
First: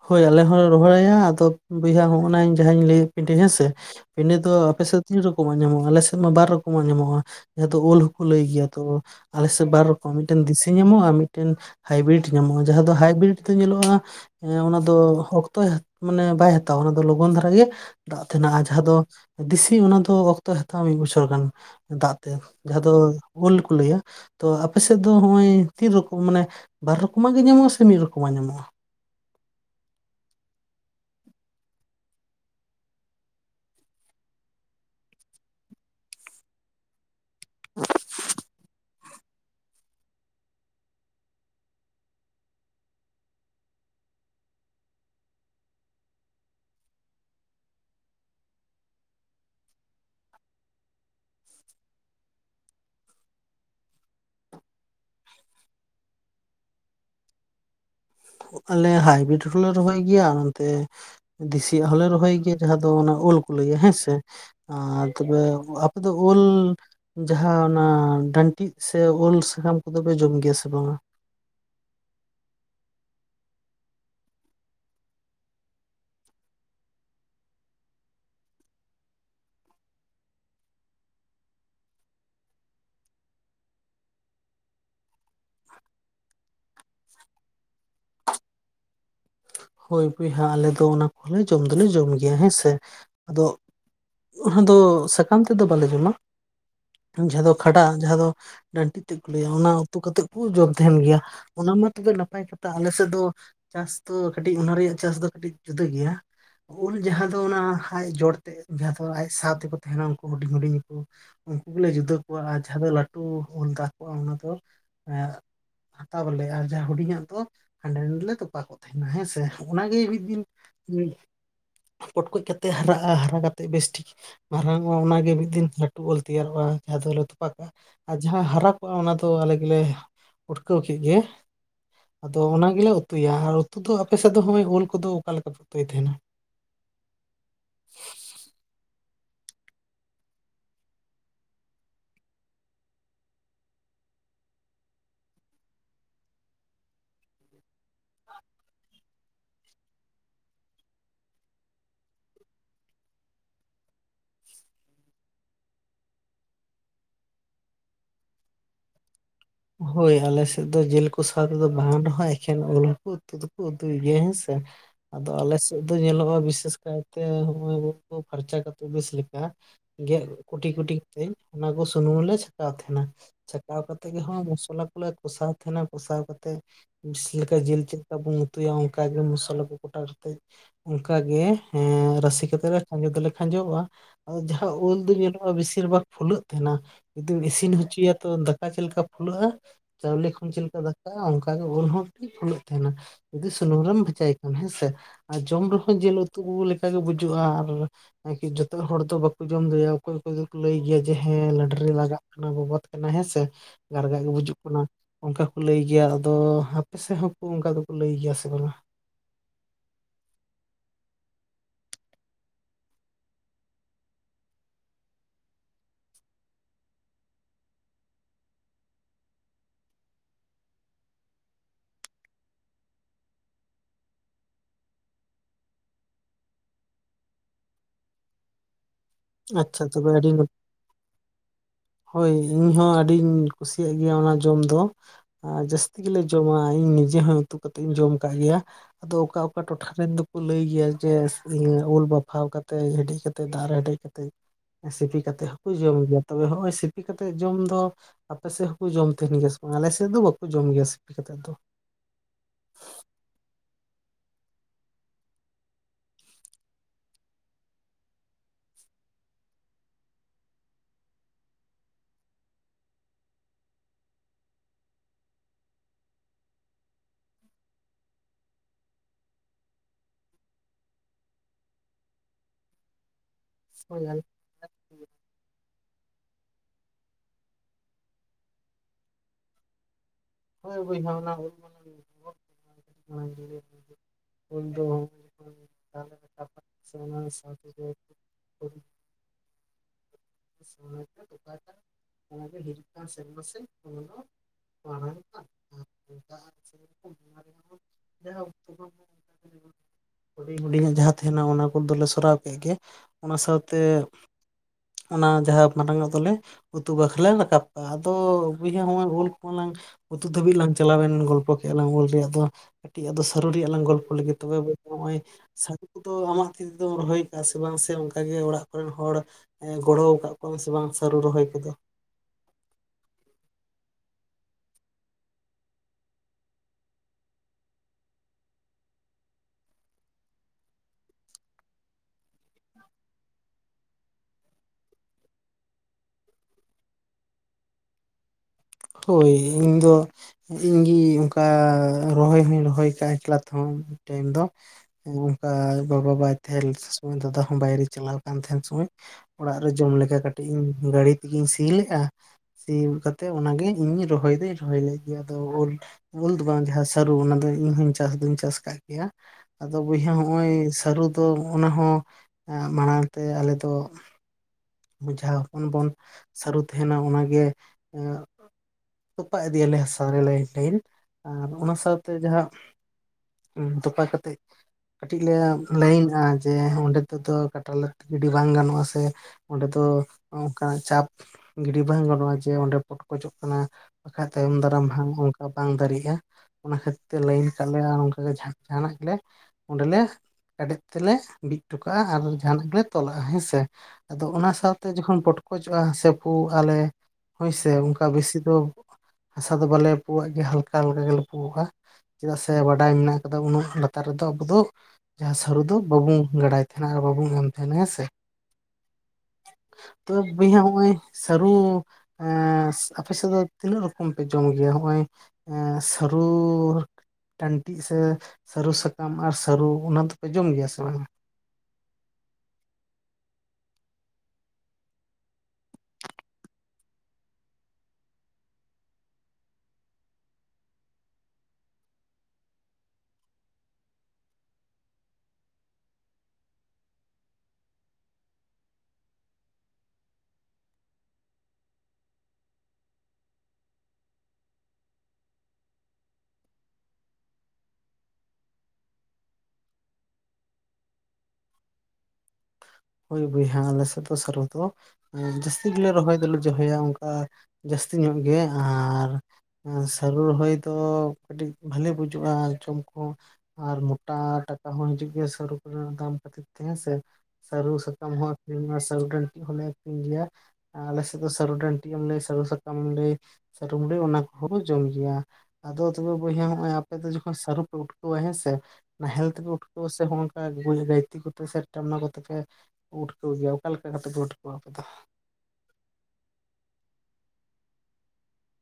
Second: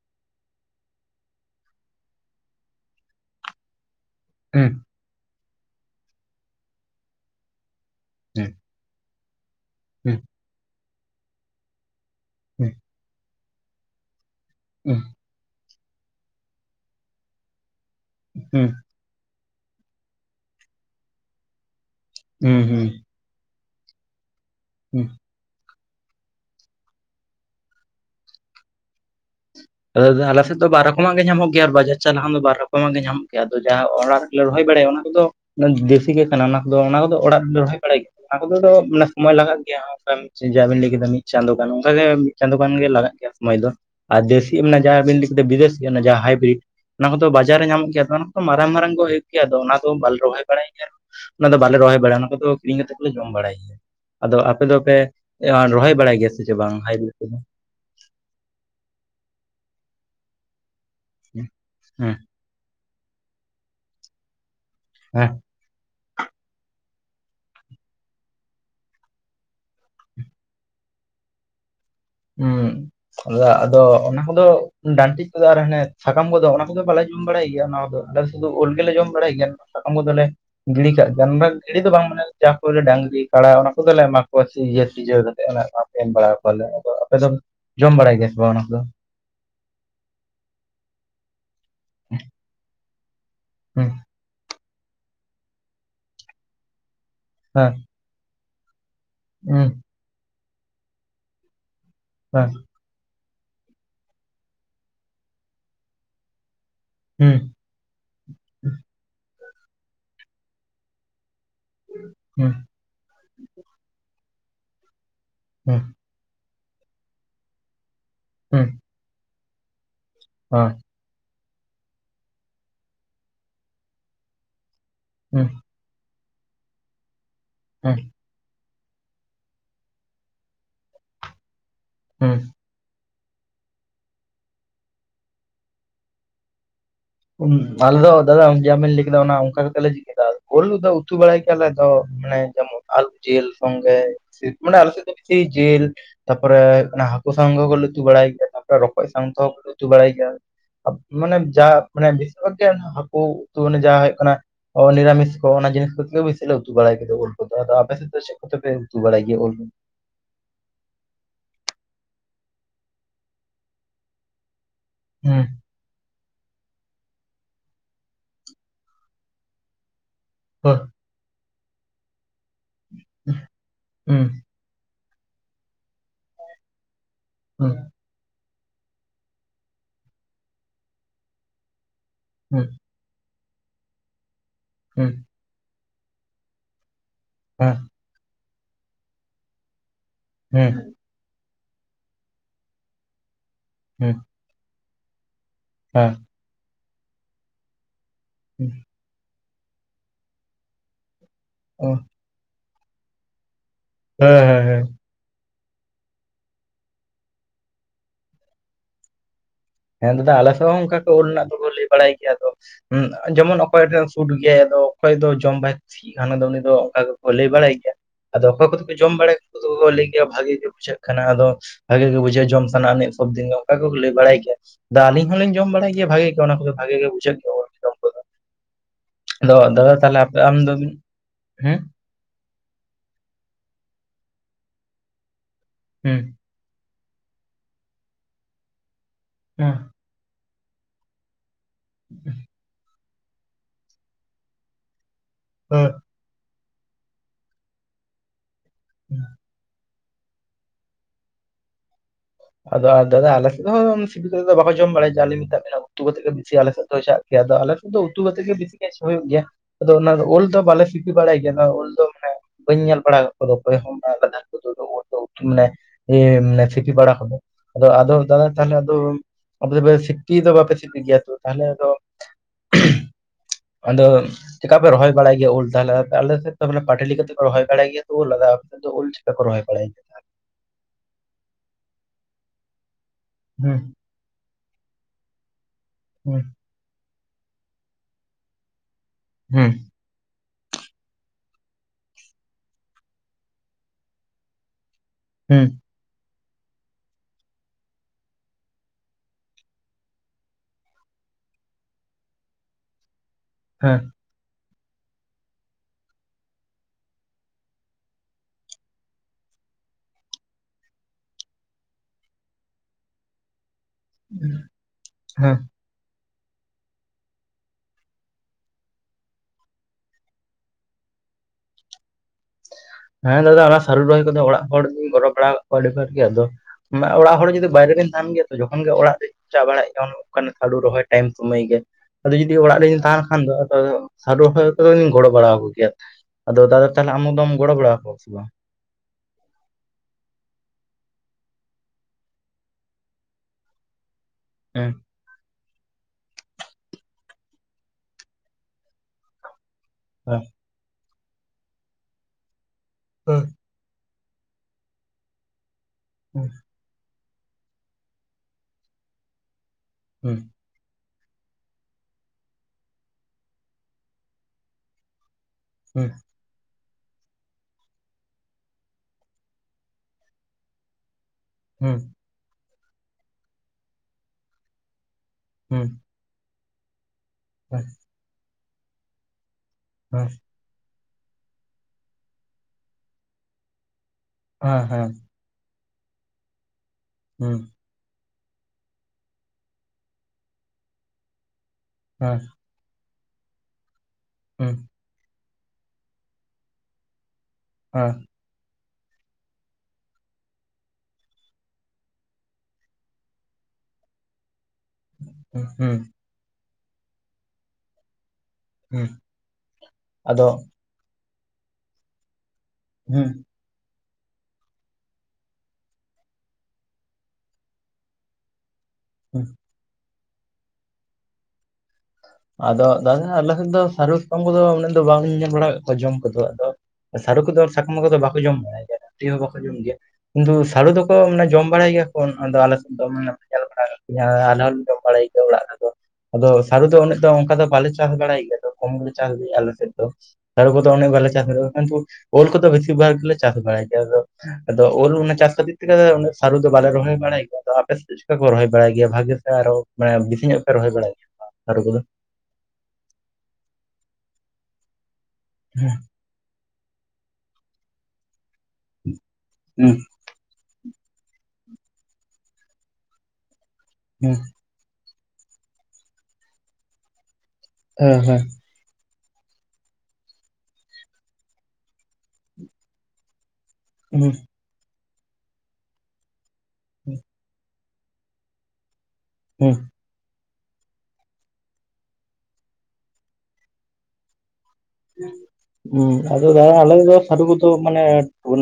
ᱦᱳᱭ ᱟᱞᱮ ᱦᱚᱸᱞᱮ ᱨᱚᱦᱚᱲᱟᱭᱭᱟ ᱟᱫᱚ ᱵᱚᱭᱦᱟ ᱦᱚᱸᱜᱼᱚᱭ ᱡᱟᱦᱟᱸᱧ ᱞᱟᱹᱭᱫ ᱯᱤᱷᱭᱟ ᱦᱮᱸᱥᱮ ᱯᱮᱰ ᱫᱚ ᱟᱯᱮᱮᱥᱮᱫ ᱫᱚ ᱛᱤᱱ ᱯᱟᱱᱴᱮ ᱯᱮᱱᱴᱮ ᱫᱚ ᱨᱚᱠᱚᱢᱟᱜ ᱧᱟᱢᱚᱜᱼᱟ ᱟᱞᱮ ᱥᱮᱫ ᱢᱟ ᱵᱟᱨ ᱨᱚᱠᱚᱢᱟᱜ ᱧᱟᱢᱚᱜᱼᱟ ᱡᱟᱦᱟᱸ ᱫᱚ ᱚᱞ ᱠᱚ ᱞᱟᱹᱭ ᱜᱮᱭᱟ ᱛᱚ ᱟᱞᱮᱮᱥᱮᱫ ᱵᱟᱨ ᱨᱚᱠᱚᱢ ᱢᱤᱫᱴᱮᱱ ᱫᱤᱥᱟᱹ ᱧᱟᱢᱚᱜᱼᱟ ᱢᱤᱫᱴᱮᱱ ᱦᱟᱭᱵᱨᱤᱴ ᱧᱟᱢᱚᱜᱼᱟ ᱡᱟᱦᱟᱸ ᱫᱚ ᱦᱟᱭᱵᱨᱤᱰ ᱫᱚ ᱧᱮᱞᱚᱜᱼᱟ ᱚᱱᱟ ᱫᱚ ᱚᱠᱛᱚᱭ ᱢᱟᱱᱮ ᱵᱟᱭ ᱦᱟᱛᱟᱣᱟ ᱚᱱᱟ ᱫᱚ ᱞᱚᱜᱚᱱ ᱫᱷᱟᱨᱟ ᱜᱮ ᱫᱟᱜ ᱛᱟᱦᱮᱸᱱᱟᱜ ᱡᱟᱦᱟᱸ ᱫᱚ ᱫᱮᱥᱤ ᱚᱱᱟ ᱫᱚ ᱚᱠᱛᱚᱭ ᱦᱟᱛᱟᱣᱟ ᱢᱤᱫ ᱵᱚᱪᱷᱚᱨ ᱜᱟᱱ ᱫᱟᱜ ᱛᱮ᱾ ᱡᱟᱦᱟᱸ ᱫᱚ ᱵᱩᱱ ᱚᱞ ᱠᱚ ᱞᱟᱹᱭᱟ ᱛᱚ ᱟᱯᱮᱥᱮᱫ ᱫᱚ ᱱᱚᱜᱼᱚᱭ ᱛᱤᱱ ᱨᱚᱠᱚᱢ ᱢᱟᱱᱮ ᱵᱟᱨ ᱨᱚᱠᱚᱢᱟᱜ ᱜᱮ ᱧᱟᱢᱚᱜᱼᱟ ᱥᱮ ᱢᱤᱫ ᱨᱚᱠᱚᱢᱟᱜ ᱧᱟᱢᱚᱜᱼᱟ᱾ ᱟ ᱟᱞᱮ ᱥᱮᱫ ᱫᱚ ᱵᱟᱨ ᱨᱚᱠᱚᱢᱟᱜ ᱜᱮ ᱧᱟᱢᱚᱜ ᱜᱮᱭᱟ ᱟᱨ ᱵᱟᱡᱟᱨ ᱪᱟᱞᱟ ᱦᱚᱸ ᱫᱚ ᱵᱟᱨ ᱨᱚᱠᱚᱢᱟᱜ ᱜᱮ ᱧᱟᱢᱚᱜ ᱜᱮᱭᱟ ᱟᱫᱚ ᱡᱟᱦᱟᱸ ᱚᱲᱟᱜ ᱞᱮ ᱨᱚᱦᱚᱭ ᱵᱟᱲᱟᱭᱟ ᱚᱱᱟ ᱠᱚᱫᱚ ᱫᱮᱥᱤ ᱜᱮ ᱠᱟᱱᱟ ᱚᱱᱟ ᱠᱚᱫᱚ ᱚᱱᱟ ᱠᱚᱫᱚ ᱚᱲᱟᱜ ᱨᱚᱦᱚᱭ ᱵᱟᱲᱟᱭ ᱜᱮᱭᱟ ᱚᱱᱟ ᱠᱚᱫᱚᱮ ᱥᱚᱢᱚᱭ ᱞᱟᱜᱟᱜ ᱜᱮᱭᱟ ᱡᱟ ᱵᱮᱤᱱ ᱞᱟᱹᱭ ᱠᱮᱫᱟ ᱢᱤᱫ ᱪᱟᱸᱫᱳᱠᱟᱱ ᱚᱱᱠᱟᱜ ᱜᱮ ᱢᱤᱫ ᱪᱟᱸᱫᱳᱠᱟᱱ ᱜᱮ ᱞᱟᱜᱟᱜ ᱜᱮᱭᱟ ᱥᱚᱢᱳᱭ ᱫᱚ᱾ ᱟᱨ ᱫᱮᱥᱤ ᱢᱮᱱᱟᱜᱼᱟ ᱡᱟᱦᱟᱸ ᱵᱮᱱ ᱞᱟᱹᱭ ᱠᱮᱫ ᱵᱤᱫᱮᱥᱤ ᱡᱟᱦᱟᱸ ᱦᱟᱭᱵᱨᱤᱰ ᱚᱱᱟ ᱠᱚᱫᱚ ᱵᱟᱡᱟᱨ ᱨᱮ ᱧᱟᱢᱚᱜ ᱜᱮᱭᱟ ᱚᱱᱟ ᱠᱚᱫᱚ ᱢᱟᱨᱟᱝ ᱢᱟᱨᱟᱝ ᱠᱚ ᱦᱚᱸ ᱦᱩᱭᱩᱜ ᱜᱮᱭᱟᱼᱟ᱾ ᱚᱱᱟ ᱫᱚ ᱵᱟᱞᱮ ᱨᱚᱦᱚᱭ ᱵᱟᱲᱟᱭ ᱜᱮᱭᱟ᱾ ᱚᱱᱟ ᱫᱚ ᱵᱟᱞᱮ ᱨᱚᱦᱚᱭ ᱵᱟᱲᱟᱭᱟ᱾ ᱚᱱᱟ ᱠᱚᱫᱚ ᱠᱤᱨᱤᱧ ᱠᱟᱛᱮ ᱠᱚᱞᱮ ᱡᱚᱢ ᱵᱟᱲᱟᱭ ᱜᱮᱭᱟ᱾ ᱟᱫᱚ ᱟᱯᱮ ᱫᱚᱯᱮ ᱨᱚᱦᱚᱭ ᱵᱟᱲᱟᱭ ᱜᱮᱭᱟ ᱥᱮ ᱪᱮ ᱵᱟᱝ ᱦᱟᱭᱵ ᱫᱚ? ᱟᱞᱮ ᱦᱟᱭᱵᱨᱤᱰ ᱦᱚᱞᱮ ᱨᱚᱦᱚᱭ ᱜᱮᱭᱟ ᱱᱚᱱᱛᱮ ᱦᱮᱸ ᱫᱮᱥᱤᱭᱟᱜ ᱦᱚᱞᱮ ᱦᱮᱸ ᱨᱚᱦᱚᱭ ᱜᱮᱭᱟ᱾ ᱡᱟᱦᱟᱸ ᱫᱚ ᱚᱱᱟ ᱚᱞ ᱠᱚ ᱞᱟᱹᱭᱟ ᱦᱮᱸᱥᱮ ᱟᱨ ᱛᱚᱵᱮ ᱟᱯᱮ ᱫᱚ ᱚᱞ ᱡᱟᱦᱟᱸ ᱚᱱᱟ ᱰᱟᱹᱱᱴᱜ ᱥᱮ ᱩᱞ ᱥᱟᱠᱟᱢ ᱠᱚᱫᱚᱯᱮ ᱡᱚᱢ ᱜᱮᱭᱟ ᱥᱮ ᱵᱟᱝᱼᱟ? ᱦᱩᱸ ᱟ ᱟᱫᱚ ᱚᱱᱟ ᱠᱚᱫᱚ ᱰᱟᱱᱴᱤᱡ ᱠᱚᱫᱚ ᱟᱨ ᱦᱟᱱᱮ ᱥᱟᱠᱟᱢ ᱠᱚᱫᱚ ᱚᱱᱟ ᱠᱚᱫᱚ ᱵᱟᱞᱮ ᱡᱚᱢ ᱵᱟᱲᱟᱭ ᱜᱮᱭᱟ, ᱚᱱᱟ ᱠᱚᱫᱚ ᱟᱞᱮ ᱥᱩᱫᱩᱞᱮ ᱡᱚᱢ ᱵᱟᱲᱟᱭ ᱜᱮᱭᱟ ᱥᱟᱠᱟᱢ ᱫᱚᱞᱮ ᱜᱤᱰᱤ ᱠᱟᱜ ᱡᱟᱱ ᱜᱤᱲᱰᱤ ᱫᱚ ᱵᱟᱝ ᱜᱩᱴᱤ ᱵᱟᱲᱟᱭ ᱜᱮᱭᱟ ᱢᱟᱱᱮ ᱡᱟᱦᱟᱸ ᱠᱚᱨᱮ ᱰᱟᱝᱨᱤ ᱠᱟᱲᱟ ᱚᱱᱟ ᱠᱚᱫᱚᱞᱮ ᱮᱢᱟ ᱠᱚᱣᱟ ᱥᱡᱟᱹ ᱥᱤᱡᱟᱹᱣ ᱠᱟᱛᱮ ᱮᱢ ᱵᱟᱲᱟ ᱠᱚᱣᱟᱞᱮ ᱟᱫᱚ ᱟᱯᱮ ᱫᱚ ᱡᱚᱢ ᱵᱟᱲᱟᱭ ᱜᱮᱭᱟ ᱥᱮ ᱵᱟᱝ ᱚᱱᱟ ᱠᱚᱫᱚ᱾ ᱦᱳᱭ ᱵᱚᱭᱦᱟ ᱟᱞᱮ ᱫᱚ ᱚᱱᱟ ᱠᱚᱦᱚᱸ ᱡᱚᱢ ᱫᱚᱞᱮ ᱡᱚᱢ ᱜᱮᱭᱟ ᱦᱮᱸᱥᱮ ᱟᱫᱚ᱾ ᱦᱮᱸ ᱚᱱᱟ ᱫᱚ ᱥᱟᱠᱟᱢ ᱛᱮᱫᱚ ᱵᱟᱞᱮ ᱡᱚᱢᱟ ᱡᱟᱦᱟᱸ ᱫᱚ ᱦᱮᱸ ᱠᱷᱟᱰᱟ ᱡᱟᱦᱟᱸ ᱫᱚ ᱰᱟᱹᱱᱴᱤ ᱛᱮᱫ ᱠᱚ ᱞᱟᱹᱭᱟ ᱦᱩᱸ ᱚᱱᱟ ᱩᱛᱩ ᱠᱟ ᱠᱟᱛᱮᱮᱫ ᱠᱚ ᱡᱚᱢ ᱛᱟᱦᱮᱱ ᱜᱮᱭᱟ ᱚᱱᱟ ᱢᱟ ᱛᱚᱵᱮ ᱱᱟᱯᱟᱭ ᱦᱮᱸ ᱠᱟᱛᱷᱟ ᱟᱞᱮᱥᱮᱫ ᱫᱚ ᱪᱟᱥ ᱫᱚ ᱠᱟᱹᱴᱤᱡ ᱚᱱᱟ ᱨᱮᱭᱟᱜ ᱪᱟᱥ ᱫᱚ ᱠᱟᱹᱴᱤᱡ ᱡᱩᱫᱟᱹ ᱜᱮᱭᱟ᱾ ᱩᱞ ᱡᱟᱦᱟᱸ ᱫᱚ ᱦᱩᱸ ᱚᱱᱟ ᱟᱡ ᱡᱚᱴ ᱡᱟᱦᱟᱸ ᱫᱚ ᱟᱡ ᱥᱟᱶᱛᱮᱠᱚ ᱛᱟᱦᱮᱱᱟ ᱡᱟᱦᱟ ᱫᱚ ᱟᱭᱥᱟᱶ ᱛᱮ ᱩᱱᱠᱩ ᱦᱩᱰᱤᱧ ᱦᱩᱰᱤᱧ ᱟᱠᱠᱩ ᱩᱱᱠᱩ ᱜᱮᱞᱮ ᱡᱩᱫᱟᱹ ᱠᱚᱣᱟ ᱦᱩᱸ ᱟᱨ ᱡᱟᱦᱟᱸ ᱫᱚ ᱞᱟᱹᱴᱩ ᱮᱠᱴᱩ ᱚᱞᱫᱟ ᱠᱚᱜᱼᱟ ᱚᱱᱟ ᱫᱚ ᱮ ᱦᱮᱸ ᱦᱟᱛᱣᱟ ᱵᱟᱟᱞᱮ ᱟᱨ ᱡᱟᱦᱟᱸ ᱦᱩᱰᱤᱧᱟᱜ ᱫᱚ ᱦᱟᱸᱰᱮ ᱱᱟᱰᱮ ᱞᱮ ᱛᱚᱯᱟ ᱦᱩᱸ ᱠᱚᱜ ᱛᱟᱦᱮᱱᱟ ᱦᱮᱸᱥᱮ ᱚᱱᱟᱜᱮ ᱢᱤᱫ ᱫᱤᱱ ᱦᱩᱸ ᱦᱮᱸ ᱯᱚᱴᱠᱚᱡ ᱠᱟᱛᱮ ᱦᱟᱨᱟᱜᱼᱟ ᱦᱟᱨᱟ ᱠᱟᱛᱮ ᱵᱮᱥ ᱴᱷᱤᱠ ᱢᱟᱨᱟᱝ ᱚᱚᱜᱼᱟ ᱚᱱᱟᱜᱮ ᱦᱩᱸ ᱢᱤᱫ ᱫᱤᱱ ᱞᱟᱹᱴᱩ ᱚᱞ ᱛᱮᱭᱟᱨᱚᱜᱼᱟ ᱡᱟᱦᱟᱸ ᱫᱚᱞᱮ ᱛᱚᱯᱟᱜ ᱠᱟᱜᱼᱟ᱾ ᱦᱮᱸ ᱟᱨ ᱡᱟᱦᱟᱸ ᱦᱟᱨᱟ ᱠᱚᱜᱼᱟ ᱚᱱᱟ ᱫᱚ ᱟᱞᱮ ᱜᱮᱞᱮ ᱩᱴᱠᱟᱹᱣ ᱠᱮᱫ ᱜᱮ ᱦᱩᱸ ᱟᱫᱚ ᱚᱱᱟ ᱜᱮᱞᱮ ᱩᱴᱩ ᱠᱟᱶ ᱩᱛᱩᱭᱟ ᱟᱨ ᱩᱛᱩ ᱫᱚ ᱟᱯᱮᱥᱮᱫ ᱫᱚᱜᱚᱭ ᱚᱞ ᱠᱚᱫᱚ ᱚᱠᱟ ᱞᱮᱠᱟ ᱯᱮ ᱩᱛᱩᱭ ᱛᱟᱦᱮᱱᱟ᱾ ᱟᱞᱮ ᱫᱚ ᱫᱟᱫᱟ ᱡᱟᱢᱧ ᱞᱟᱹᱭ ᱠᱮᱫᱟ ᱚᱱᱟ ᱚᱱᱠᱟ ᱠᱟᱛᱮ ᱞᱮ ᱡᱷᱤᱠ ᱠᱮᱫᱟ ᱵᱳᱞ ᱫᱚ ᱩᱛᱩ ᱵᱟᱲᱟᱭ ᱠᱮᱭᱟ ᱞᱮ ᱛᱚ᱾ ᱢᱟᱱᱮ ᱡᱮᱢᱚᱱ ᱟᱞᱩ ᱡᱮᱞ ᱥᱚᱝᱜᱮ ᱢᱟᱱᱮ ᱟᱞᱩ ᱥᱛᱮ ᱥᱮ ᱡᱮᱞ ᱛᱟᱨᱯᱚᱨᱮ ᱦᱟᱹᱠᱩ ᱥᱟᱝ ᱦᱚᱸᱠᱚᱞᱮ ᱩᱛᱩ ᱵᱟᱲᱟᱭ ᱜᱮᱭᱟ ᱛᱟᱯᱚᱨᱮ ᱨᱠᱚᱡ ᱥᱟᱝ ᱠᱚᱚᱸᱠᱚ ᱩᱛᱩ ᱵᱟᱲᱟᱭ ᱜᱮᱭᱟ᱾ ᱢᱟᱱᱮ ᱡᱟ ᱢᱟᱱᱮ ᱵᱮᱥ ᱦᱚᱨ ᱵᱷᱟᱜᱽ ᱜᱮ ᱦᱟᱹᱠᱩ ᱩᱛᱩ ᱡᱟ ᱦᱩᱭᱩᱜ ᱠᱟᱱᱟ᱾ ᱚ ᱱᱤᱨᱟᱢᱤᱥ ᱠᱚ ᱚᱱᱟ ᱡᱤᱱᱤᱥ ᱠᱚ ᱜᱮ ᱵᱤᱥᱤ ᱞᱮ ᱩᱛᱩ ᱵᱟᱲᱟᱭ ᱠᱮᱫ ᱞᱮ ᱟᱯᱮ ᱥᱮᱫ ᱫᱚ ᱪᱮᱫ ᱟᱯᱮ ᱩᱛᱩ ᱵᱟᱲᱟᱭ ᱜᱮᱭᱟᱹ ᱚᱞ? ᱦᱳᱭ ᱟᱞᱮ ᱥᱮᱫ ᱫᱚ ᱡᱮᱞ ᱠᱚ ᱥᱟᱣ ᱵᱟᱝ ᱨᱮᱦᱚᱸ ᱮᱠᱷᱮᱱ ᱩᱞ ᱦᱚᱸ ᱠᱚ ᱩᱛᱩ ᱫᱚᱠᱚ ᱩᱛᱩᱭ ᱜᱮᱭᱟ ᱦᱮᱸᱥᱮ᱾ ᱟᱫᱚ ᱟᱞᱮ ᱥᱮ ᱱᱤᱛᱚᱜ ᱫᱚ ᱧᱮᱞᱚᱜᱼᱟ ᱵᱤᱥᱮᱥ ᱠᱟ. ᱭᱛᱮᱭ ᱠᱚ ᱯᱷᱟᱨᱪᱟ ᱠᱟᱛᱮᱫ ᱵᱮᱥ ᱞᱮᱠᱟ ᱜᱮᱫ ᱠᱩᱴᱤ ᱦᱩᱸ ᱠᱩᱴᱤ ᱠᱟᱛᱮ ᱚᱱᱟ ᱠᱚ ᱥᱩᱱᱩᱢ ᱞᱮ ᱪᱷᱟᱠᱟᱣ ᱛᱟᱦᱮᱸ ᱱᱟ ᱪᱷᱟᱠᱟᱣ ᱠᱟᱛᱮ ᱦᱩᱸ ᱢᱚᱥᱞᱟ ᱠᱚᱞᱮ ᱠᱚᱥᱟᱣ ᱛᱟᱦᱮᱸᱱᱟ ᱠᱚᱥᱟᱣ ᱠᱟᱛᱮ ᱞᱮᱠᱟ ᱡᱤᱞ ᱦᱩᱸ ᱪᱮ ᱪᱮᱫ ᱠᱟ ᱵᱚᱱ ᱩᱛᱩᱭᱟ ᱚᱱᱠᱟ ᱜᱮ ᱢᱚᱥᱞᱟ ᱠᱚ ᱠᱚᱴᱟ ᱠᱟᱛᱮᱜ ᱚᱱᱠᱟ ᱜᱮ ᱨᱟᱥᱮ ᱦᱩᱸ ᱠᱟᱛᱮᱜ ᱠᱷᱟᱸᱡᱚ ᱫᱚᱞᱮ ᱠᱷᱟᱸᱡᱚᱼᱟ ᱟ ᱡᱟᱦᱟᱸ ᱩᱞ ᱦᱩᱸ ᱫᱚ ᱧᱮᱞᱚᱜᱼᱟ ᱵᱮᱥᱤᱨ ᱵᱷᱟᱜᱽ ᱯᱷᱩᱞᱟᱹᱜ ᱛᱟᱦᱮ ᱱᱟ᱾ ᱡᱩᱫᱤᱢ ᱤᱥᱤᱱ ᱦᱮᱸ ᱦᱚᱪᱚᱭᱟ ᱛᱚ ᱫᱟᱠᱟ ᱪᱮᱫ ᱞᱮᱠᱟ ᱯᱷᱩᱞᱟᱹᱜᱼᱟ ᱪᱟᱣᱞᱮ ᱠᱷᱚᱱ ᱪᱮᱫ ᱦᱮᱸ ᱦᱮᱸ ᱞᱮᱠᱟ ᱫᱟᱠᱟ ᱚᱱᱠᱟᱜ ᱜᱮ ᱩᱞ ᱦᱚᱸ ᱯᱷᱩᱞᱟᱹᱜ ᱛᱟᱦᱮᱱᱟ ᱡᱩᱫᱤ ᱥᱩᱱᱩᱢ ᱨᱮᱢ ᱦᱮᱸ ᱵᱷᱮᱡᱟᱭ ᱠᱷᱟᱱ ᱦᱮᱸᱥᱮ ᱟᱨ ᱡᱚᱢ ᱨᱮᱦᱚᱸ ᱡᱤᱞ ᱦᱮᱸ ᱩᱛᱩ ᱞᱮᱠᱟ ᱜᱮ ᱵᱩᱡᱩᱜᱼᱟ ᱟᱨᱠᱤ ᱡᱚᱛᱚ ᱦᱚᱲ ᱫᱚ ᱡᱚᱢ ᱫᱟᱲᱮᱭᱟᱜ-ᱟ ᱚᱠᱚᱭ ᱚᱠᱚᱭ ᱫᱚᱠᱚ ᱞᱟᱹᱭ ᱜᱮᱭᱟ ᱡᱮ ᱦᱮᱸ ᱞᱟᱹᱰᱨᱤ ᱞᱟᱜᱟᱜ ᱠᱟᱱᱟ ᱵᱟᱵᱟᱫ ᱠᱟᱱᱟ ᱦᱮᱸ ᱥᱮ, ᱜᱟᱨᱠᱟ ᱜᱮ ᱦᱮᱸ ᱵᱩᱡᱩᱜ ᱦᱮᱸ ᱠᱟᱱᱟ᱾ ᱦᱮᱸ ᱚᱱᱠᱟ ᱠᱚ ᱞᱟᱹᱭ ᱜᱮᱭᱟ ᱟᱫᱚ ᱦᱟᱯᱮ ᱥᱮᱫ ᱦᱚᱸᱠᱚ ᱚᱱᱠᱟ ᱫᱚᱠᱚ ᱞᱟᱹᱭ ᱜᱮᱭᱟ ᱥᱮ ᱵᱟᱝ-ᱟ? ᱦᱮᱸ ᱫᱟᱫᱟ ᱟᱞᱮᱥᱮᱫ ᱦᱚᱸ ᱚᱱᱠᱟ ᱩᱞ ᱨᱮᱱᱟᱜ ᱫᱚᱠᱚ ᱞᱟᱹᱭ ᱵᱟᱲᱟᱭ ᱜᱮᱭᱟ ᱟᱫᱚ ᱡᱮᱢᱚᱱ ᱚᱠᱚᱭ ᱴᱷᱮᱱ ᱥᱩᱴ ᱜᱮᱭᱟᱭ ᱟᱫᱚ ᱚᱠᱚᱭ ᱫᱚ ᱡᱚᱢ ᱵᱟᱭ ᱴᱷᱤᱠᱟᱱᱟ ᱫᱚ ᱩᱱᱤ ᱫᱚ ᱚᱱᱠᱟ ᱠᱚ ᱞᱟᱹᱭ ᱵᱟᱲᱟᱭ ᱜᱮᱭᱟ᱾ ᱟᱫᱚ ᱚᱠᱚᱭ ᱠᱚᱫᱚ ᱠᱚ ᱡᱚᱢ ᱵᱟᱲᱟᱭ ᱩᱱᱠᱩ ᱫᱚ ᱞᱟᱹᱭ ᱜᱮᱭᱟ ᱵᱷᱟᱜᱤ ᱜᱮ ᱵᱩᱡᱷᱟᱹᱜ ᱠᱟᱱᱟ ᱟᱫᱚ ᱵᱷᱟᱜᱮ ᱜᱮ ᱵᱩᱡᱷᱟᱹᱜᱼᱟ ᱡᱚᱢ ᱥᱟᱱᱟᱢ ᱥᱚᱵ ᱫᱤᱱ ᱜᱮ ᱚᱱᱠᱟ ᱜᱮᱠᱚ ᱞᱟᱹᱭ ᱵᱟᱲᱟᱭ ᱜᱮᱭᱟ ᱛᱟ ᱟᱞᱤᱧ ᱦᱚᱸᱞᱤᱧ ᱡᱚᱢ ᱵᱟᱲᱟᱭ ᱜᱮᱭᱟ ᱵᱷᱮ ᱜᱮ ᱚᱱᱟ ᱠᱚᱫᱚ ᱵᱷᱟᱜᱮ ᱜᱮ ᱵᱩᱡᱷᱟᱹᱜ ᱜᱮᱭᱟ᱾ ᱫᱚ ᱟᱪᱪᱷᱟ ᱫᱟᱫᱟ ᱛᱚᱵᱮ ᱛᱟᱦᱞᱮ ᱟᱹᱰᱤ ᱟᱯᱮ ᱟᱢ ᱱᱟᱯᱟᱭ, ᱫᱚᱢ ᱦᱮᱸ ᱦᱳᱭ ᱤᱧ ᱦᱚ ᱟᱹᱰᱤᱧ ᱠᱩᱥᱤᱭᱟᱜ ᱜᱮᱭᱟ ᱚᱱᱟ ᱡᱚᱢ ᱫᱚ ᱟᱨ ᱡᱟᱹᱥᱛᱤ ᱦᱮᱸ ᱛᱮᱜᱮ ᱡᱚᱢᱟ ᱤᱧ ᱱᱤᱡᱮ ᱦᱚᱸ ᱩᱛᱩ ᱠᱟᱛᱮᱫ ᱤᱧ ᱡᱚᱢ ᱠᱟᱜ ᱜᱮᱭᱟ ᱟᱫᱚ ᱚᱠᱟ ᱚᱠᱟ ᱦᱮᱸ ᱴᱚᱴᱷᱟ ᱨᱮᱱ ᱫᱚ, ᱠᱚ ᱞᱟᱹᱭ ᱜᱮᱭᱟ ᱡᱮ ᱩᱞ ᱵᱟᱯᱷᱟᱣ ᱠᱟᱛᱮ ᱦᱮᱰᱮᱡ ᱠᱟᱛᱮ ᱫᱟᱜ ᱨᱮ ᱦᱮᱰᱮᱡ ᱠᱟᱛᱮ ᱥᱤᱯᱤ ᱠᱟᱛᱮᱜ ᱦᱚᱸᱠᱚ ᱡᱚᱢ ᱜᱮᱭᱟ, ᱛᱚᱵᱮ ᱦᱚᱸᱜᱼᱚᱭ ᱥᱤᱯᱤ ᱠᱟᱛᱮᱜ ᱡᱚᱢ ᱫᱚ ᱟᱯᱮ ᱥᱮᱫ ᱦᱚᱸᱠᱚ ᱡᱚᱢ ᱛᱟᱦᱮᱱ ᱜᱮᱭᱟ ᱥᱮ ᱵᱟᱝ? ᱟᱞᱮ ᱥᱮᱫ ᱫᱚ ᱵᱟᱠᱚ ᱡᱚᱢ ᱜᱮᱭᱟ ᱥᱤᱯᱤ ᱠᱟᱛᱮᱫ ᱫᱚ᱾ ᱟᱫᱚ ᱟᱨ ᱫᱟᱫᱟ ᱟᱞᱮ ᱥᱮᱫ ᱫᱚ ᱦᱚᱸ ᱥᱤᱯᱤ ᱠᱟᱛᱮᱫ ᱫᱚ ᱵᱟᱠᱚ ᱡᱚᱢ ᱵᱟᱲᱟ ᱡᱟ ᱟᱤᱧ ᱢᱮᱛᱟᱜ ᱵᱮᱱᱟ ᱩᱛᱩ ᱠᱟᱛᱮ ᱜᱮ ᱵᱤᱥᱤ ᱟᱞᱮ ᱥᱮᱫ ᱫᱚ ᱪᱟᱜ ᱟᱫᱚ ᱟᱞᱮ ᱫᱚ ᱩᱛᱩ ᱠᱟᱛᱮ ᱜᱮ ᱵᱮᱥᱤ ᱦᱳᱭᱳᱜ ᱜᱮᱭᱟ᱾ ᱟᱫᱚ ᱚᱱᱟ ᱩᱞ ᱫᱚ ᱵᱟᱞᱮ ᱥᱤᱯᱤ ᱵᱟᱲᱟᱭ ᱜᱮᱭᱟ ᱩᱞ ᱫᱚ ᱢᱟᱱᱮ ᱵᱟᱹᱧ ᱧᱮᱞ ᱵᱟᱲᱟ ᱚᱠᱚᱭ ᱦᱚᱸ ᱢᱟᱱᱮ ᱠᱤ ᱩᱞ ᱫᱚ ᱥᱤᱯᱤ ᱵᱟᱲᱟ᱾ ᱟᱫᱚ ᱟᱫᱚ ᱫᱟᱫᱟ ᱛᱟᱞᱦᱮ ᱟᱫᱚ ᱟᱯᱮ ᱫᱚ ᱯᱮ ᱥᱤᱯᱤ ᱫᱚ ᱵᱟᱯᱮ ᱥᱤᱯᱤ ᱜᱮᱭᱟ ᱛᱚ ᱛᱟᱦᱚᱞᱮ ᱟᱫᱚ [inaudible] ᱦᱳᱭ ᱟᱫᱚ ᱟᱨ ᱪᱮᱠᱟᱯᱮ ᱨᱚᱦᱚᱭ ᱵᱟᱲᱟᱭ ᱜᱮᱭᱟ ᱩᱞ ᱛᱟᱦᱚᱞᱮ? ᱟᱞᱮ ᱥᱮᱫ ᱛᱚ ᱯᱟᱴᱞᱤ ᱞᱮᱠᱟ ᱠᱟᱛᱮ ᱠᱚ ᱨᱚᱦ ᱯᱟᱲᱟ ᱜᱮᱭᱟ ᱛᱚ ᱞᱟᱜᱟ ᱪᱤᱠᱟ ᱠᱚ ᱨᱚᱦᱚᱭ ᱵᱟᱲᱟᱭ ᱜᱮᱭᱟ? ᱦᱳᱭ ᱵᱚᱭᱦᱟ ᱚᱱᱟ ᱩᱞ ᱦᱩᱸ ᱦᱚ [unintelligible] ᱦᱩᱸ [unintelligible] ᱦᱮᱸ [unintelligible] [unintelligible] ᱦᱮᱸ᱾ [unintelligible] ᱦᱩᱰᱤᱧ ᱦᱩᱰᱤᱧ-ᱟᱜ ᱡᱟᱦᱟᱸ ᱛᱟᱦᱮᱱᱟ ᱚᱱᱟ ᱠᱚᱫᱚ ᱞᱮ ᱥᱚᱨᱟᱣ ᱠᱮᱫ ᱜᱮ ᱚᱱᱟ ᱥᱟᱶᱛᱮ ᱛᱮ ᱦᱮᱸ ᱚᱱᱟ ᱡᱟᱦᱟᱸ ᱢᱟᱨᱟᱝᱼᱟᱜ ᱫᱚᱞᱮ ᱩᱛᱩ ᱵᱟᱠᱷᱨᱟ ᱞᱮ ᱨᱟᱠᱟᱵ ᱠᱟ᱾ ᱟᱫᱚ ᱵᱚᱭᱦᱟ ᱦᱚᱸᱜ-ᱚᱭ ᱳᱞ ᱠᱚᱞᱟᱝ ᱩᱛᱩ ᱫᱷᱟᱹᱵᱤᱡ ᱞᱟᱝ ᱪᱟᱞᱟᱣᱮᱱ ᱜᱚᱞᱯᱚ ᱠᱮᱫᱼᱟ ᱞᱟᱝ ᱳᱞ ᱨᱮᱭᱟᱜ ᱫᱚ ᱠᱟᱹᱴᱤᱡ ᱟᱫᱚ ᱥᱟᱹᱨᱩ ᱨᱮᱭᱟᱜ ᱞᱟᱝ ᱜᱚᱞᱯᱚ ᱞᱮᱜᱮ ᱛᱚᱵᱮ ᱾ᱱᱚᱜ-ᱚᱭ ᱦᱮᱸ ᱩᱱᱠᱩ ᱫᱚ ᱟᱢᱟᱜ ᱛᱤ ᱛᱮᱫᱢ ᱨᱚᱦᱚᱭ ᱠᱟᱜᱼᱟ ᱥᱮ ᱵᱟᱝ ᱥᱮ ᱚᱱᱠᱟᱜᱮ ᱚᱲᱟᱜ ᱠᱚᱨᱮᱱ ᱦᱚᱲ ᱮᱸ ᱜᱚᱲᱚᱣ ᱠᱟᱜ ᱠᱚᱣᱟᱢ ᱥᱮ ᱵᱟᱝ ᱥᱟᱹᱨᱩ ᱨᱚᱦᱚᱭ ᱠᱚᱫᱚ? ᱦᱮᱸ ᱫᱟᱫᱟ ᱚᱱᱟ ᱥᱟᱹᱨᱩ ᱨᱚᱦᱚᱭ ᱠᱚᱫᱚ ᱚᱲᱟᱜ ᱦᱚᱲ ᱜᱤᱧ ᱜᱚᱨᱚ ᱵᱟᱲᱟᱣᱟᱜ ᱠᱚᱣᱟ ᱟᱹᱰᱤ ᱵᱷᱟᱹᱨ ᱜᱮ ᱟᱫᱚᱼᱼ ᱵᱟ ᱚᱲᱟᱜ ᱦᱚᱲ ᱡᱩᱫᱤ ᱵᱟᱭᱨᱮ ᱨᱮᱧ ᱛᱟᱦᱮᱱ ᱜᱮᱭᱟ ᱥ ᱛᱚ ᱡᱚᱠᱷᱚᱱ ᱜᱮ ᱚᱲᱟᱜ ᱨᱮ ᱪᱟᱵᱟᱭ ᱡᱮᱢᱚᱱᱼᱼ ᱠᱟᱱ ᱥᱟᱲᱩ ᱨᱚᱦᱚᱭ ᱴᱟᱭᱤᱢ ᱥᱚᱢᱟᱹᱭ ᱜᱮ᱾ ᱟᱫᱚ ᱡᱩᱫᱤ ᱚᱲᱟᱜ ᱨᱤᱧ ᱛᱟᱦᱮᱱ ᱠᱷᱟᱱ ᱫᱚ ᱟᱫᱚ ᱥᱟᱨᱩ ᱨᱚᱦᱚᱭ ᱠᱚᱫᱚᱧ ᱜᱚᱲᱚ ᱵᱟᱲᱟᱣ ᱠᱚ ᱜᱮᱭᱟ᱾ ᱟᱫᱚ ᱫᱟᱫᱟ ᱛᱟᱦᱚᱞᱮ ᱟᱢ ᱫᱚᱢ ᱜᱚᱲᱚ ᱵᱟᱲᱟᱣ ᱠᱚᱣᱟ ᱥᱮ ᱵᱟᱝ? ᱦᱳᱭ ᱤᱧ ᱫᱚᱼᱼ ᱤᱧ ᱜᱤ ᱩᱱᱠᱟ ᱨᱚᱦᱚᱭ ᱦᱩᱧ ᱨᱚᱦᱚᱭ ᱠᱟᱜ-ᱟ ᱮᱠᱞᱟ ᱛᱮᱦᱚᱸ ᱢᱤᱜ ᱴᱟᱭᱤᱢ ᱫᱚ᱾ ᱦᱮᱸ᱾ ᱚᱱᱠᱟ ᱜᱚ ᱵᱟᱵᱟᱭ ᱛᱟᱦᱮᱸ ᱞᱮᱱ ᱥᱚᱢᱚᱭ ᱫᱟᱫᱟ ᱦᱚᱸ ᱵᱟᱭᱨᱮ ᱪᱟᱞᱟᱣ ᱠᱟᱱ ᱛᱟᱦᱮᱸᱱ ᱥᱚᱢᱚᱭᱼᱼ ᱚᱲᱟᱜ ᱨᱮ ᱡᱚᱢ ᱞᱮᱠᱟ ᱦᱮᱸ ᱠᱟᱹᱴᱤᱡ ᱤᱧ ᱜᱟᱲᱤ ᱛᱮᱜᱤᱧ ᱥᱤ ᱞᱮᱜ-ᱟ ᱥᱤ ᱠᱟᱛᱮᱜ ᱦᱮᱸ ᱚᱱᱟ ᱜᱮᱼᱼ ᱤᱧ ᱨᱚᱦᱚᱭ ᱫᱩᱧ ᱨᱚᱦᱚᱭ ᱞᱮᱜ ᱜᱮᱭᱟ ᱟᱫᱚ ᱦᱩᱞ ᱵᱷᱩᱞ ᱫᱩ ᱵᱟᱝ ᱡᱟᱦᱟᱸᱼᱼ ᱥᱟᱨᱩ ᱚᱱᱟ ᱫᱚ ᱤᱧ ᱦᱩᱧ ᱪᱟᱥ ᱫᱩᱧ ᱪᱟᱥ ᱠᱟᱜ ᱜᱮᱭᱟ, ᱟᱫᱚ ᱵᱩᱭᱦᱟ ᱦᱚᱸᱜ-ᱚᱸᱭ ᱥᱟᱨᱩᱼᱼ ᱛᱚ ᱚᱱᱟ ᱦᱚᱸ ᱮ ᱢᱟᱬᱟᱝ ᱛᱮ ᱟᱞᱮ ᱫᱚᱼᱼ ᱵᱩᱡᱷᱦᱟ ᱦᱚᱯᱚᱱ ᱵᱚᱱ ᱦᱮᱸ ᱥᱟᱹᱨᱩ ᱛᱮᱦᱮᱱᱟ ᱚᱱᱟ ᱜᱮᱼ ᱮᱸᱜ ᱛᱚᱯᱟ ᱤᱫᱤ ᱭᱟᱞᱮ ᱦᱟᱥᱟ ᱨᱮ ᱞᱟᱹᱭᱤᱱ ᱞᱟᱹᱭᱤᱱ ᱟᱨᱼᱼ ᱚᱱᱟ ᱦᱮᱸ ᱦᱮᱸ ᱥᱟᱶᱛᱮ ᱡᱟᱦᱟᱸ ᱮᱸ ᱛᱚᱯᱟ ᱠᱟᱛᱮᱜ ᱠᱟᱹᱴᱤᱡ ᱞᱮ ᱦᱮᱸ ᱞᱟᱹᱭᱤᱱ-ᱟᱼᱼ ᱡᱮ ᱚᱸᱰᱮ ᱛᱮᱫᱚ ᱠᱟᱴᱟ ᱦᱮᱸ ᱦᱮᱸ ᱞᱟᱹᱴᱷᱤ ᱜᱤᱰᱤ ᱵᱟᱝ ᱜᱟᱱᱚᱜ-ᱟ ᱥᱮ ᱚᱸᱰᱮ ᱫᱚ ᱦᱮᱸ ᱦᱮᱸ ᱦᱮᱸ ᱦᱮᱸ ᱦᱮᱸ ᱚᱸᱜᱻᱼᱼ ᱠᱟ ᱪᱟᱯ ᱜᱤᱰᱤ ᱵᱟᱝ ᱜᱟᱱᱚᱜ-ᱟ ᱡᱮ ᱚᱸᱰᱮ ᱯᱚᱴᱠᱚᱪᱚᱜ ᱠᱟᱱᱟ ᱵᱟᱠᱷᱟᱡ ᱛᱟᱭᱚᱢ ᱫᱟᱨᱟᱢ ᱵᱷᱟᱝ ᱚᱝᱠᱼᱼ ᱠᱟ ᱵᱟᱝ ᱫᱟᱹᱨᱤᱜ-ᱟ ᱚᱱᱟ ᱠᱷᱟᱹᱛᱤᱨ ᱛᱮ ᱞᱟᱹᱭᱤᱱ ᱠᱟᱜ ᱞᱮ ᱟ ᱚᱱᱠᱟ ᱜᱮ ᱡᱷᱟᱸᱼᱼ ᱡᱟᱦᱟᱸ ᱱᱟᱜ ᱜᱮᱞᱮ ᱚᱸᱰᱮ ᱞᱮ ᱠᱟᱰᱮᱡ ᱛᱮᱞᱮ ᱵᱤᱫ ᱴᱩ ᱠᱟᱜ-ᱟ ᱟᱨ ᱡᱟᱦᱟᱸ ᱱᱟᱜ ᱜᱮᱞᱮᱼᱼ ᱛᱚᱞᱟᱜ-ᱟ ᱦᱮᱸ ᱥᱮ ᱟᱫᱚ ᱚᱱᱟ ᱥᱟᱶᱛᱮ ᱡᱚᱠᱷᱚᱱ ᱯᱚᱴᱠᱚᱪᱚᱜ-ᱟ ᱥᱮ ᱯᱩᱣ ᱟᱞᱮᱼᱼ ᱥᱮ ᱚᱱᱠᱟ ᱵᱮᱥᱤ ᱫᱚ ᱦᱟᱥᱟ ᱫᱚ ᱵᱟᱞᱮ ᱯᱩᱣᱟᱜ ᱜᱮᱭᱟ ᱦᱟᱞᱠᱟ ᱦᱟᱞᱠᱟ ᱜᱮᱞᱮ ᱯᱩᱣᱟᱜ-ᱟ᱾ ᱪᱮᱫᱟᱜ ᱥᱮ ᱵᱟᱰᱟᱭ ᱢᱮᱱᱟᱜ ᱠᱟᱫᱟ ᱩᱱᱟᱹᱜ ᱞᱟᱛᱟᱨ ᱨᱮᱫᱚ ᱟᱹᱵᱩ ᱫᱚᱼᱼ ᱡᱟᱦᱟᱸ ᱥᱟᱹᱨᱩ ᱫᱚ ᱦᱮᱸ ᱦᱮᱸ ᱵᱟᱹᱵᱩᱱ ᱜᱟᱰᱟᱭ ᱛᱮᱦᱮᱱᱟ ᱟᱨ ᱵᱟᱹᱵᱩᱱ ᱮᱢ ᱛᱷᱮᱦᱮᱱᱟ ᱦᱮᱸ ᱥᱮ᱾ ᱦᱮᱸ ᱛᱚ ᱟᱫᱚ ᱵᱩᱭᱦᱟ ᱦᱚᱸᱜ-ᱚᱸᱭ ᱥᱟᱹᱨᱩ ᱮᱸᱥ ᱼᱼ ᱟᱯᱮ ᱦᱮᱸ ᱥᱮᱜ ᱦᱮᱸ ᱫᱚᱼᱼ ᱛᱤᱱᱟᱹᱜ ᱨᱚᱠᱚᱢ ᱯᱮ ᱡᱚᱢ ᱜᱮᱭᱟ ᱦᱚᱸᱜ-ᱚᱸᱭ ᱮᱸ ᱥᱟᱹᱨᱩ ᱴᱟᱹᱱᱴᱤᱡ ᱥᱮᱼᱼ ᱥᱟᱹᱨᱩ ᱥᱟᱠᱟᱢ ᱟᱨ ᱥᱟᱹᱨᱩ ᱚᱱᱟ ᱫᱚᱯᱮ ᱡᱚᱢ ᱜᱤᱭᱟ ᱥᱮ ᱵᱟᱝᱟ? ᱟᱫᱚ ᱫᱟᱫᱟ ᱟᱞᱮ ᱥᱮᱜ ᱫᱚ ᱥᱟᱨᱩ ᱥᱟᱠᱟᱢ‌ ᱠᱚᱫᱚ ᱩᱱᱟᱹᱜ ᱫᱚ ᱵᱟᱝ ᱞᱤᱧ ᱧᱮᱞ ᱵᱟᱲᱟᱣ ᱠᱟᱜ ᱠᱚᱣᱟ ᱡᱚᱢ ᱠᱚᱫᱚ ᱟᱫᱚᱼᱼ ᱥᱟᱨᱩ ᱠᱚᱫᱚ ᱟᱨ ᱥᱟᱠᱟᱢ ᱠᱚᱫᱚ ᱵᱟᱠᱚ ᱡᱚᱢ ᱵᱟᱲᱟᱭ ᱜᱮᱭᱟ ᱟᱱᱴᱤᱜ ᱦᱚᱸ ᱵᱟᱠᱚ ᱡᱚᱢ ᱜᱮᱭᱟ᱾ ᱠᱤᱱᱛᱩ ᱥᱟᱲᱩ ᱫᱚᱠᱚ ᱢᱟᱱᱮ ᱡᱚᱢ ᱵᱟᱲᱟᱭ ᱜᱮᱭᱟ ᱠᱚ ᱚᱱ ᱟᱞᱮ ᱥᱮᱱ ᱫᱚ ᱢᱟᱱᱮ ᱧᱮᱞ ᱵᱟᱲᱟᱼᱼ ᱭᱟ ᱟᱞᱮ ᱦᱚᱸᱞᱮ ᱡᱚᱢ ᱵᱟᱲᱟᱭ ᱜᱮᱭᱟ ᱚᱲᱟᱜ ᱨᱮᱫᱚ ᱟᱫᱚ ᱥᱟᱨᱩ ᱫᱚ ᱚᱱᱮᱼᱼ ᱫᱚ ᱚᱱᱠᱟ ᱫᱚ ᱵᱟᱞᱮ ᱪᱟᱥ ᱵᱟᱲᱟᱭ ᱜᱮᱭᱟ ᱟᱫᱚ ᱠᱚᱢ ᱜᱮᱞᱮ ᱪᱟᱥ ᱜᱮᱭᱟ ᱟᱞ ᱥᱮᱡ ᱫᱚ᱾ ᱥᱟᱲᱩ ᱠᱚᱫᱚ ᱩᱱᱟᱹᱜ ᱵᱟᱞᱮ ᱪᱟᱥ ᱨᱮᱦᱚᱸ ᱠᱤᱱᱛᱩ ᱳᱞ ᱠᱚ ᱫᱚ ᱵᱮᱥᱤᱨ ᱵᱷᱟᱜᱽ ᱜᱮᱞᱮ ᱪᱟᱥ ᱵᱟᱲᱟᱭ ᱜᱮᱭᱟ, ᱟᱫᱚᱼᱼ ᱟᱫᱚ ᱳᱞ ᱚᱱᱟ ᱪᱟᱥ ᱠᱷᱟᱹᱛᱤᱨ ᱛᱮᱜᱮ ᱚᱱᱮ ᱥᱟᱨᱩ ᱫᱚ ᱵᱟᱞᱮ ᱨᱚᱦᱚᱭ ᱵᱟᱲᱟᱭ ᱜᱮᱭᱟ, ᱟᱫᱚ ᱟᱯᱮ ᱥᱮᱡᱼᱼ ᱪᱮᱜ ᱠᱟ ᱠᱚ ᱨᱚᱦᱚᱭ ᱵᱟᱲᱟᱭ ᱜᱮᱭᱟ ᱵᱷᱟᱜᱤ ᱯᱮ ᱟᱨᱚ ᱢᱟᱱᱮ ᱵᱤᱥᱤ ᱧᱚᱜ ᱯᱮ ᱨᱚᱦᱚᱭ ᱵᱟᱲᱟᱭᱟ ᱥᱮ ᱵᱟᱝ ᱥᱟᱨᱩ ᱠᱚᱫᱚ? ᱦᱳᱭ ᱵᱩᱭᱦᱟ ᱟᱞᱮ ᱥᱮᱜ ᱫᱚ ᱥᱟᱹᱨᱩ ᱫᱚ ᱮᱸᱻ ᱡᱟᱹᱥᱛᱤ ᱜᱤᱞᱮ ᱨᱚᱦᱚᱭᱼᱼ ᱫᱚᱞᱮ ᱡᱚᱦᱚᱭᱟ ᱚᱱᱠᱟ ᱡᱟᱹᱥᱛᱤ ᱧᱚᱜ ᱜᱮ ᱟᱨ ᱟᱸᱻ ᱦᱩᱸ ᱥᱟᱹᱨᱩ ᱨᱚᱦᱚᱭᱼᱼ ᱛᱚ ᱠᱟᱹᱴᱤᱡ ᱵᱷᱟᱞᱤ ᱵᱩᱡᱩᱜ-ᱟ ᱡᱚᱢ ᱠᱩᱦᱚᱸ ᱟᱨ ᱢᱚᱴᱟ ᱦᱩᱸ ᱴᱟᱠᱼᱼ ᱠᱟ ᱦᱚᱸ ᱦᱤᱡᱩᱜ ᱜᱮᱭᱟ ᱥᱟᱹᱨᱩ ᱠᱚᱨᱮ ᱱᱟᱜ ᱫᱟᱢ ᱠᱷᱟᱹᱛᱤᱨ ᱛᱮ ᱦᱮᱸ ᱥᱮ᱾ ᱥᱟᱹᱨᱩ ᱥᱟᱠᱟᱢ ᱦᱮᱸ ᱦᱚᱸ ᱦᱮᱸ ᱟᱹᱠᱷᱨᱤᱧᱚᱜ-ᱟ ᱥᱟᱹᱨᱩ ᱰᱟᱹᱱᱴᱤᱡ ᱦᱚᱸᱞᱮᱼᱼ ᱷᱠᱤᱨᱤᱧ ᱜᱤᱭᱟ ᱟᱸᱻ ᱟᱞᱮ ᱥᱮᱜ ᱫᱚ ᱥᱟᱹᱨᱩ ᱰᱟᱹᱱᱴᱤᱡ ᱮᱢ ᱞᱟᱹᱭ ᱥᱟᱹᱨᱩ ᱥᱟᱠᱟᱢᱮᱢ ᱞᱟᱹᱭ ᱥᱟᱹᱨᱩᱢ ᱞᱟᱹᱭ ᱚᱱᱟ ᱦᱩᱸ ᱠᱩᱦᱚᱸᱼᱼ ᱡᱚᱢ‌ ᱜᱮᱭᱟ ᱟᱫᱚ ᱛᱚᱵᱮ ᱵᱚᱭᱦᱟ ᱦᱚᱸᱜ-ᱚᱸᱭ ᱟᱯᱮ ᱫᱚ ᱡᱚᱠᱷᱚᱱ ᱥᱟᱹᱨᱩ ᱯᱮ ᱩᱴᱠᱟᱹᱣᱟ ᱦᱮᱸ ᱥᱮ ᱱᱟᱦᱮᱞ ᱼᱼ ᱛᱮᱯᱮ ᱦᱩᱸ ᱩᱴᱠᱟᱹᱣᱟ ᱥᱮ ᱦᱚᱸᱜ-ᱚᱱᱠᱟ ᱜᱩ ᱜᱟᱹᱭᱛᱤ ᱠᱚᱛᱮ ᱥᱮ ᱴᱟᱝᱜᱟ ᱠᱚᱼᱼ ᱛᱮᱯᱮ ᱩᱴᱠᱟᱹᱣ ᱜᱮᱭᱟ ᱚᱠᱟ ᱞᱮᱠᱟ ᱠᱟᱛᱮᱜ ᱯᱮ ᱩᱴᱠᱟᱹᱣᱟ ᱟᱯᱮ ᱫᱚ? ᱩᱸ ᱟᱫᱚ ᱫᱟᱫᱟ ᱟᱞᱮ ᱫᱚ ᱥᱟᱨᱩ ᱠᱩ ᱫᱚ ᱢᱟᱱᱮ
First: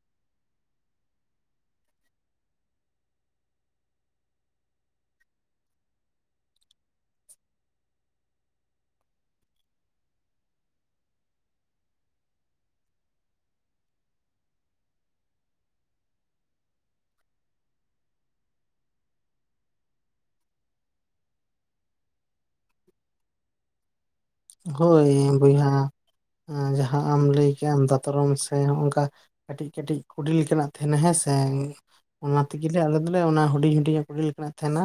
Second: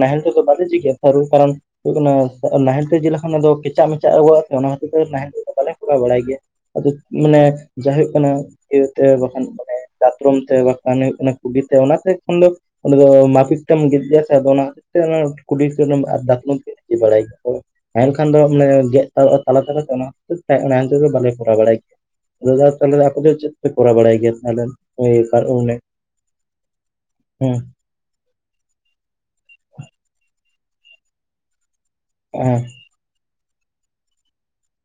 ᱱᱟᱦᱮᱞ ᱛᱮᱫᱚ ᱵᱟᱞᱮ ᱡᱷᱤᱜᱟ ᱥᱟᱨᱩ ᱠᱟᱨᱚᱱᱼᱼ ᱦᱩᱭᱩᱜ ᱠᱟᱱᱟ ᱥᱮ ᱱᱟᱦᱮᱞ ᱛᱮ ᱡᱮ ᱞᱮᱠᱷᱟᱱ ᱟᱫᱚ ᱠᱮᱪᱟᱜ ᱢᱮᱪᱟᱜᱚᱜ ᱛᱚ ᱚᱱᱮ ᱚᱱᱟ ᱠᱷᱟᱹᱛᱤᱨ ᱛᱮ ᱱᱟᱦᱮᱞ ᱛᱮ ᱫᱚ ᱵᱟᱞᱮ ᱠᱚᱨᱟᱣ ᱵᱟᱲᱟᱭ ᱜᱤᱭᱟ᱾ ᱟᱫᱚ ᱢᱟᱱᱮ ᱡᱟ ᱦᱩᱭᱩᱜ ᱠᱟᱱᱟ ᱤᱭᱟᱹ ᱛᱮ ᱵᱟᱠᱷᱟᱱ ᱢᱟᱱᱮ ᱫᱟᱛᱨᱚᱢ ᱛᱮ ᱵᱟᱠᱼᱼ ᱠᱷᱟᱱ ᱦᱩᱭᱩᱜ ᱠᱟᱱᱟ ᱠᱩᱰᱤ ᱛᱮ ᱚᱱᱟ ᱛᱮ ᱮᱠᱷᱚᱱ ᱫᱚᱼᱼ ᱚᱸᱰᱮ ᱫᱚ ᱢᱟᱨᱠᱮᱴ ᱴᱟᱢ [inaudible] ᱥᱮ ᱟᱫᱚ ᱚᱱᱟ ᱠᱷᱟᱹᱛᱤᱨ ᱛᱮ ᱚᱱᱟ ᱠᱩᱞᱤ [inaudible] ᱰᱟᱠᱱᱟᱢ ᱪᱮᱫ‌ ᱤ ᱵᱟᱲᱟᱭ [inaudible] ᱛᱟᱦᱮᱸᱱ ᱠᱷᱟᱱ ᱫᱚ ᱢᱟᱱᱮ ᱜᱮᱫ [inaudible] ᱛᱟᱞᱟ ᱛᱟᱞᱟᱛᱮ ᱚᱱᱟ ᱠᱷᱟᱹᱛᱤᱨ ᱛᱮ [unintelligible] ᱵᱟᱞᱮ ᱠᱚᱨᱟᱣ ᱵᱟᱲᱟᱭ ᱜᱮᱭᱟ ᱫᱟᱫᱟ ᱛᱟᱦᱚᱞᱮ ᱟᱯᱮ ᱫᱚ ᱪᱮᱫ ᱯᱮ ᱠᱚᱨᱟᱣ ᱵᱟᱲᱟᱭ ᱜᱮᱭᱟ ᱛᱟᱦᱞᱮ ᱦᱳᱭ ᱵᱚᱭᱦᱟ [inaudible] ᱡᱟᱦᱟᱸ ᱟᱢ ᱞᱟᱹᱭ ᱠᱮᱜ ᱟᱢ ᱫᱟᱛᱨᱚᱢ ᱥᱮ ᱱᱚᱜ ᱚᱝᱠᱟ ᱠᱟᱹᱴᱤᱡ ᱠᱟᱹᱴᱤᱡ ᱠᱩᱰᱤ ᱞᱮᱠᱟᱱᱟᱜ ᱛᱟᱦᱮᱱᱟ ᱦᱮᱸᱥᱮ, ᱚᱱᱟ ᱦᱮᱸ ᱛᱮᱜᱮᱞᱮ ᱟᱞᱮ ᱫᱚᱞᱮ ᱚᱱᱟ ᱦᱩᱰᱤᱧ ᱦᱩᱰᱤᱧᱟᱜ ᱠᱩᱰᱤ ᱞᱮᱠᱟᱱᱟᱜ ᱛᱟᱦᱮᱱᱟ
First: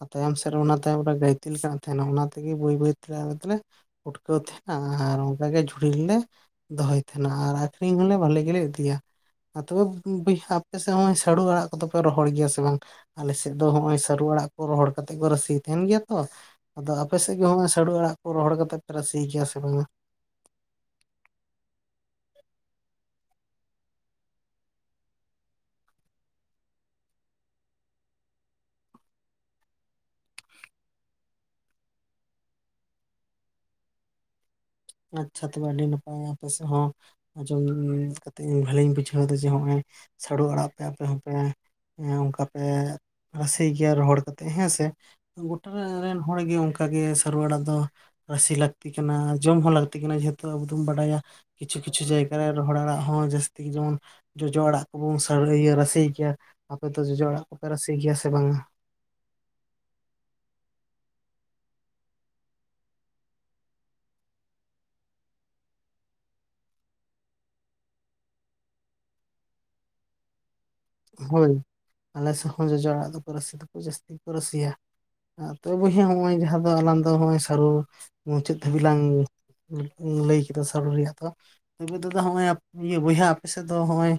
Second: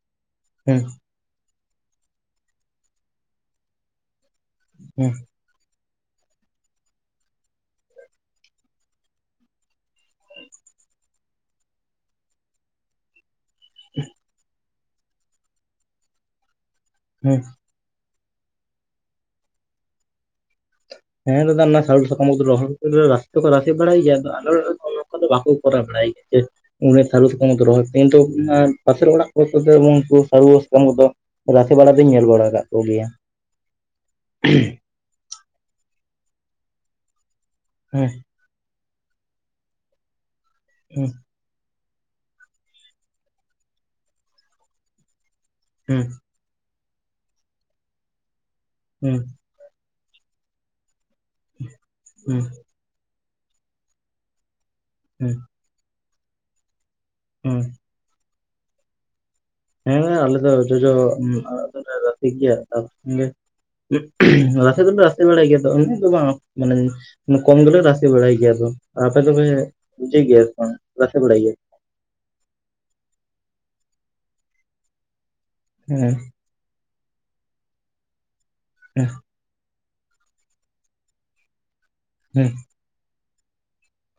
ᱟᱨ ᱛᱟᱭᱚᱢ ᱥᱮᱫ ᱨᱮ ᱚᱱᱟ ᱦᱮᱸ ᱛᱟᱭᱚᱢ ᱨᱮ ᱜᱟᱹᱭᱛᱤ ᱞᱮᱠᱟᱱᱟᱜ ᱛᱟᱦᱮᱱᱟ ᱚᱱᱟ ᱛᱮᱜᱮ ᱵᱟᱹᱭ ᱵᱟᱹᱭ ᱛᱮ ᱟᱞᱮ ᱫᱚᱞᱮ ᱩᱴᱠᱟᱹᱣ ᱛᱟᱦᱮᱫ ᱦᱮᱸ ᱟᱨ [unintelligible] ᱚᱱᱠᱟᱜᱮ ᱡᱷᱩᱲᱤ ᱨᱮᱞᱮ ᱫᱚᱦᱚᱭ ᱛᱟᱦᱮᱸᱱᱟ ᱟᱨ ᱟᱠᱷᱨᱤᱧ ᱦᱚᱸᱞᱮ ᱵᱟᱞᱮ ᱜᱮᱞᱮ ᱤᱫᱤᱭᱟ [inaudible] ᱟᱯᱮ ᱥᱮᱫ ᱦᱚᱸᱜ ᱚᱭ ᱥᱟᱹᱨᱩ ᱟᱲᱟᱜ ᱠᱚᱫᱚ ᱯᱮ ᱨᱚᱦᱚᱭ ᱜᱮᱭᱟ ᱥᱮ ᱵᱟᱝ? ᱟᱞᱮᱥᱮᱫ ᱫᱚ ᱦᱚᱸᱜ ᱚᱭ ᱥᱟᱹᱨᱩ ᱟᱲᱟᱜ ᱠᱚ ᱨᱚᱦᱚᱲ ᱠᱟᱛᱮᱜ ᱠᱚ ᱨᱟᱥᱮ ᱛᱟᱦᱮᱱ ᱜᱮᱭᱟ ᱛᱚ ᱟᱫᱚ ᱟᱯᱮᱮᱥᱮᱫ ᱦᱮᱸ ᱜᱮ [unintelligible] ᱥᱟᱹᱨᱩ ᱟᱲᱟᱜ ᱠᱚ ᱨᱚᱦᱚᱲ ᱠᱟᱛᱮᱫ ᱯᱮ ᱨᱟᱥᱮ ᱜᱮᱭᱟ ᱥᱮ ᱵᱟᱝᱟ? ᱦᱮᱸ ᱫᱟᱫᱟ ᱚᱱᱟ ᱥᱟᱹᱨᱩ ᱥᱟᱠᱟᱢ ᱠᱚᱫᱚ ᱨᱚᱦᱚᱲ ᱠᱟᱛᱮ ᱨᱟᱥᱮ ᱫᱚᱠᱚ ᱨᱟᱥᱨ ᱵᱟᱲᱟᱭ ᱜᱮᱭᱟ ᱛᱚ ᱟᱞᱮ ᱚᱲᱟᱜ ᱨᱮ ᱫᱚ [unintelligible] ᱟᱫᱚ ᱵᱟᱠᱚ ᱠᱚᱨᱟᱣ ᱵᱟᱲᱟᱭ [inaudible] ᱪᱮᱫ? ᱚᱱᱮ ᱥᱟᱹᱨᱩ ᱥᱟᱠᱟᱢ [inaudible] ᱨᱚᱦᱚᱭ ᱠᱤᱱᱛᱩ ᱯᱟᱥᱮᱨ ᱚᱲᱟᱜ ᱠᱚ [unintelligible] ᱩᱱᱠᱩ ᱥᱟᱹᱨᱩ ᱥᱟᱠᱟᱢ ᱠᱚ ᱫᱚ ᱻᱻ ᱨᱟᱥᱮ ᱵᱟᱲᱟ ᱫᱩᱧ ᱧᱮᱞ ᱵᱟᱲᱟ ᱠᱟᱜ ᱠᱚ ᱜᱮᱭᱟ ᱟᱪᱪᱷᱟ ᱛᱚᱵᱮ ᱟᱹᱰᱤ ᱱᱟᱯᱟᱭ ᱟᱯᱮ ᱥᱮᱫ ᱦᱚᱸ ᱟᱸᱡᱚᱢ ᱦᱮᱸ [unintelligible] ᱤᱧ ᱵᱷᱟᱹᱞᱤᱧ ᱵᱩᱡᱷᱟᱹᱣ ᱫᱟ ᱡᱮ ᱱᱚᱜᱼᱚᱭ ᱥᱟᱹᱨᱩ ᱟᱲᱟᱜ ᱯᱮ ᱟᱯᱮ ᱦᱮᱸ ᱦᱚᱸ ᱯᱮ ᱦᱮᱸ ᱚᱱᱠᱟ ᱯᱮ ᱨᱟᱥᱮ ᱜᱮᱭᱟ ᱨᱚᱦᱚᱲ ᱠᱟᱛᱮ ᱦᱮᱸᱥᱮ ᱜᱚᱴᱟ ᱦᱮᱸ ᱨᱮᱱ ᱦᱚᱭ ᱜᱮ ᱚᱱᱠᱟ ᱜᱮ ᱥᱟᱹᱨᱩ ᱟᱲᱟᱜ ᱫᱚ ᱨᱟᱥᱮ ᱞᱟᱹᱠᱛᱤ ᱠᱟᱱᱟ ᱦᱮᱸ ᱡᱚᱢ ᱦᱚᱸ ᱞᱟᱹᱠᱛᱤ ᱠᱟᱱᱟ ᱡᱮᱦᱮᱛᱩ ᱟᱵᱚ ᱫᱚᱢ ᱵᱟᱰᱟᱭᱟ ᱠᱤᱪᱷᱩ ᱠᱤᱪᱷᱩ ᱡᱟᱭᱜᱟ ᱦᱮᱸ ᱨᱮ ᱨᱚᱦᱚᱲ ᱟᱲᱟᱜ ᱦᱚᱸ ᱡᱟᱹᱥᱛᱤ ᱡᱮᱢᱚᱱ ᱡᱚᱡᱚ ᱟᱲᱟᱜ ᱠᱚᱵᱚᱱ ᱦᱮᱸ [unintelligible] ᱨᱟᱥᱮ ᱜᱮᱭᱟ ᱟᱯᱮ ᱫᱚ ᱡᱚᱡᱚ ᱟᱲᱟᱜ ᱠᱚᱯᱮ ᱨᱟᱥᱮ ᱜᱮᱭᱟ ᱥᱮ ᱵᱟᱝᱟ ᱦᱮᱸ ᱟᱞᱮ ᱫᱚ ᱡᱚᱡᱚ ᱟᱲᱟᱜ ᱫᱚᱞᱮ ᱨᱟᱥᱮ ᱜᱮᱭᱟ [inaudible] [inaudible] ᱨᱟᱥᱮ ᱫᱚᱞᱮ ᱨᱟᱥᱮ ᱵᱟᱲᱟᱭ ᱜᱮᱭᱟ ᱛᱚ ᱩᱱᱟᱹᱜ ᱫᱚ ᱵᱟᱝ ᱢᱟᱱᱮ ᱠᱚᱢ ᱜᱮᱞᱮ ᱨᱟᱥᱮ ᱵᱟᱲᱟᱭ ᱜᱮᱭᱟ ᱫᱚ ᱟᱯᱮ ᱫᱚ ᱯᱮ ᱵᱩᱡᱟᱹᱭ ᱜᱮᱭᱟ ᱥᱮ ᱵᱟᱝ ᱨᱟᱥᱮ ᱵᱟᱲᱟᱭ ᱜᱮᱭᱟ ᱦᱳᱭ ᱟᱞᱮ ᱥᱮᱫ ᱦᱚᱸ ᱡᱚᱡᱚ ᱟᱲᱟᱜ ᱫᱚᱠᱚ ᱨᱟᱥᱮ ᱫᱚᱠᱚ ᱡᱟᱹᱥᱛᱤ ᱠᱚ ᱨᱟᱥᱮᱭᱟ ᱟᱨ ᱛᱚ ᱵᱚᱭᱦᱟ ᱦᱮᱸ ᱱᱚᱜᱼᱚᱭ ᱡᱟᱦᱟᱸ ᱫᱚ ᱟᱞᱟᱝ ᱫᱚ ᱱᱚᱜᱼᱚᱭ ᱥᱟᱹᱨᱩ ᱢᱩᱪᱟᱹᱫ ᱫᱷᱟᱹᱵᱤᱡ ᱞᱟᱝ ᱦᱮᱸ ᱞᱟᱹᱭ ᱠᱮᱫᱟ ᱥᱟᱹᱨᱩ ᱨᱮᱭᱟᱜ ᱫᱚ [unintelligible] ᱫᱟᱫᱟ ᱦᱚᱸᱜᱼᱚᱭ ᱦᱮᱸ ᱤᱭᱟᱹ ᱵᱚᱭᱦᱟ ᱟᱯᱮᱥᱮᱫ ᱫᱚ ᱦᱚᱸᱜ ᱚᱭ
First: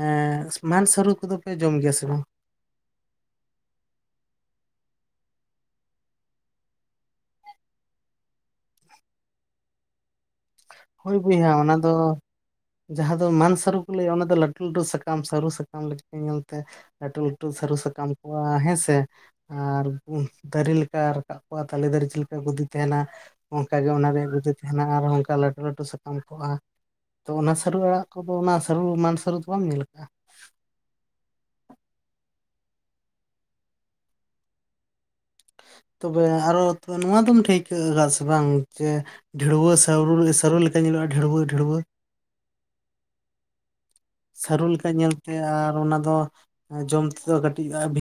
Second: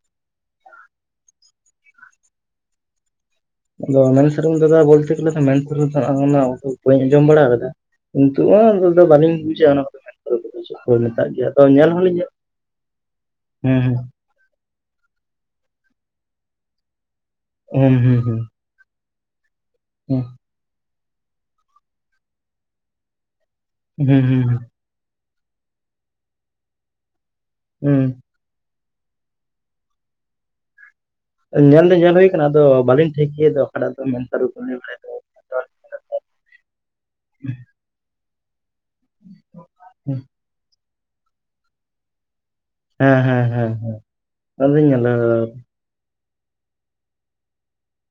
ᱮᱸ ᱢᱟᱱ ᱥᱟᱹᱨᱩ ᱠᱚᱫᱚ ᱯᱮ ᱡᱚᱢ ᱜᱮᱭᱟ ᱥᱮ ᱵᱟᱝ ᱟᱫᱚ ᱢᱮᱱ ᱥᱮᱨᱚᱢ ᱫᱟᱫᱟ ᱵᱚᱞᱛᱮ ᱜᱮᱞᱮ ᱥᱮ ᱢᱮᱱ ᱥᱟᱹᱨᱩ [inaudible] ᱚᱱᱟ ᱩᱠᱩᱨ ᱵᱟᱹᱧ ᱟᱸᱡᱚᱢ ᱵᱟᱲᱟ ᱟᱠᱟᱫᱟ ᱠᱤᱱᱛᱩ [inaudible] ᱥᱚᱵ ᱫᱚ ᱵᱟᱹᱞᱤᱧ ᱵᱩᱡᱟ ᱚᱱᱟ ᱠᱚᱫᱚ ᱥᱟᱹᱨᱩ ᱠᱚᱫᱚ ᱪᱮᱫ ᱠᱚ ᱦᱳᱭ ᱢᱮᱛᱟᱜ ᱜᱮᱭᱟ ᱵᱚᱭᱦᱟ ᱟᱫᱚ ᱚᱱᱟ ᱧᱮᱞ ᱫᱚ ᱦᱚᱸᱞᱤᱧ ᱧᱮᱞ ᱡᱟᱦᱟᱸ ᱫᱚ ᱢᱟᱱ ᱥᱟᱹᱨᱩ ᱦᱮᱸ ᱠᱚ ᱦᱮᱸ ᱞᱟᱹᱭᱟ ᱚᱱᱟ ᱫᱚ ᱞᱟᱹᱴᱩ [inaudible] ᱥᱟᱠᱟᱢ ᱥᱟᱹᱨᱩ ᱥᱟᱠᱟᱢ ᱞᱮᱠᱟ ᱧᱮᱞᱛᱮ ᱞᱟᱹᱴᱩ ᱞᱟᱹᱴᱩ ᱥᱟᱹᱨᱩ ᱦᱩᱸ ᱥᱟᱠᱟᱢ ᱦᱩᱸ ᱠᱚᱣᱟ ᱦᱮᱸᱥᱮ ᱟᱨ ᱦᱩᱸ ᱫᱟᱨᱮ ᱞᱮᱠᱟ ᱨᱟᱠᱟᱵ ᱠᱚᱜᱼᱟ ᱛᱟᱞᱮ ᱫᱟᱨᱮ ᱪᱮᱫ ᱞᱮᱠᱟ ᱜᱚᱫᱤ ᱛᱟᱦᱮᱱᱟ ᱚᱱᱠᱟ ᱜᱮ ᱚᱱᱟ ᱦᱩᱸ ᱨᱮᱭᱟᱜ ᱜᱩᱫᱤ ᱦᱩᱸ ᱛᱟᱦᱮᱱᱟ ᱟᱨ ᱚᱱᱠᱟ ᱞᱟᱹᱴᱩ ᱞᱟᱹᱴᱩ ᱥᱟᱠᱟᱢ ᱠᱚᱜᱼᱟ ᱛᱚ ᱚᱱᱟ ᱥᱟᱹᱨᱩ ᱦᱩᱸ ᱟᱲᱟᱜ ᱠᱚ ᱛᱚ ᱚᱱᱟ ᱥᱟᱹᱨᱩ ᱢᱟᱱ ᱥᱟᱹᱨᱩ ᱫᱚ ᱵᱟᱢ ᱧᱮᱞ ᱟᱠᱟᱜᱼᱟ ᱧᱮᱞ ᱫᱚ ᱧᱮᱞ ᱦᱩᱭ ᱟᱠᱟᱱᱟ ᱟᱫᱚ ᱵᱟᱹᱞᱤᱧ ᱴᱷᱟᱹᱭᱠᱟᱹ ᱮᱫᱟ ᱚᱠᱟᱴᱟᱜ ᱫᱚ ᱢᱮᱱ ᱥᱟᱹᱨᱩ ᱠᱚ [inaudible] ᱛᱚᱵᱮ ᱟᱨᱚ ᱛᱚ ᱱᱚᱣᱟ ᱫᱚᱢ ᱴᱷᱟᱹᱭᱠᱟᱹ ᱠᱟᱜ-ᱟ ᱥᱮ ᱵᱟᱝ ᱥᱮ ᱰᱷᱟᱹᱲᱩᱣᱟᱹ [unintelligible] ᱥᱟᱹᱨᱩ ᱞᱮᱠᱟ ᱧᱮᱞᱚᱜᱼᱟ ᱰᱷᱟᱹᱲᱩᱣᱟᱹ ᱰᱷᱟᱲᱩᱣᱟᱹ ᱦᱮᱸ ᱦᱮᱸ ᱦᱮᱸ ᱦᱮᱸ ᱥᱟᱹᱨᱩ ᱟᱫᱚᱧ ᱞᱮᱠᱟ ᱧᱮᱞᱟ ᱧᱮᱞᱛᱮ ᱟᱨ ᱚᱱᱟ ᱫᱚ ᱟᱸᱡᱚᱢ ᱛᱮᱫᱚ ᱠᱟᱹᱴᱤᱡ [inaudible]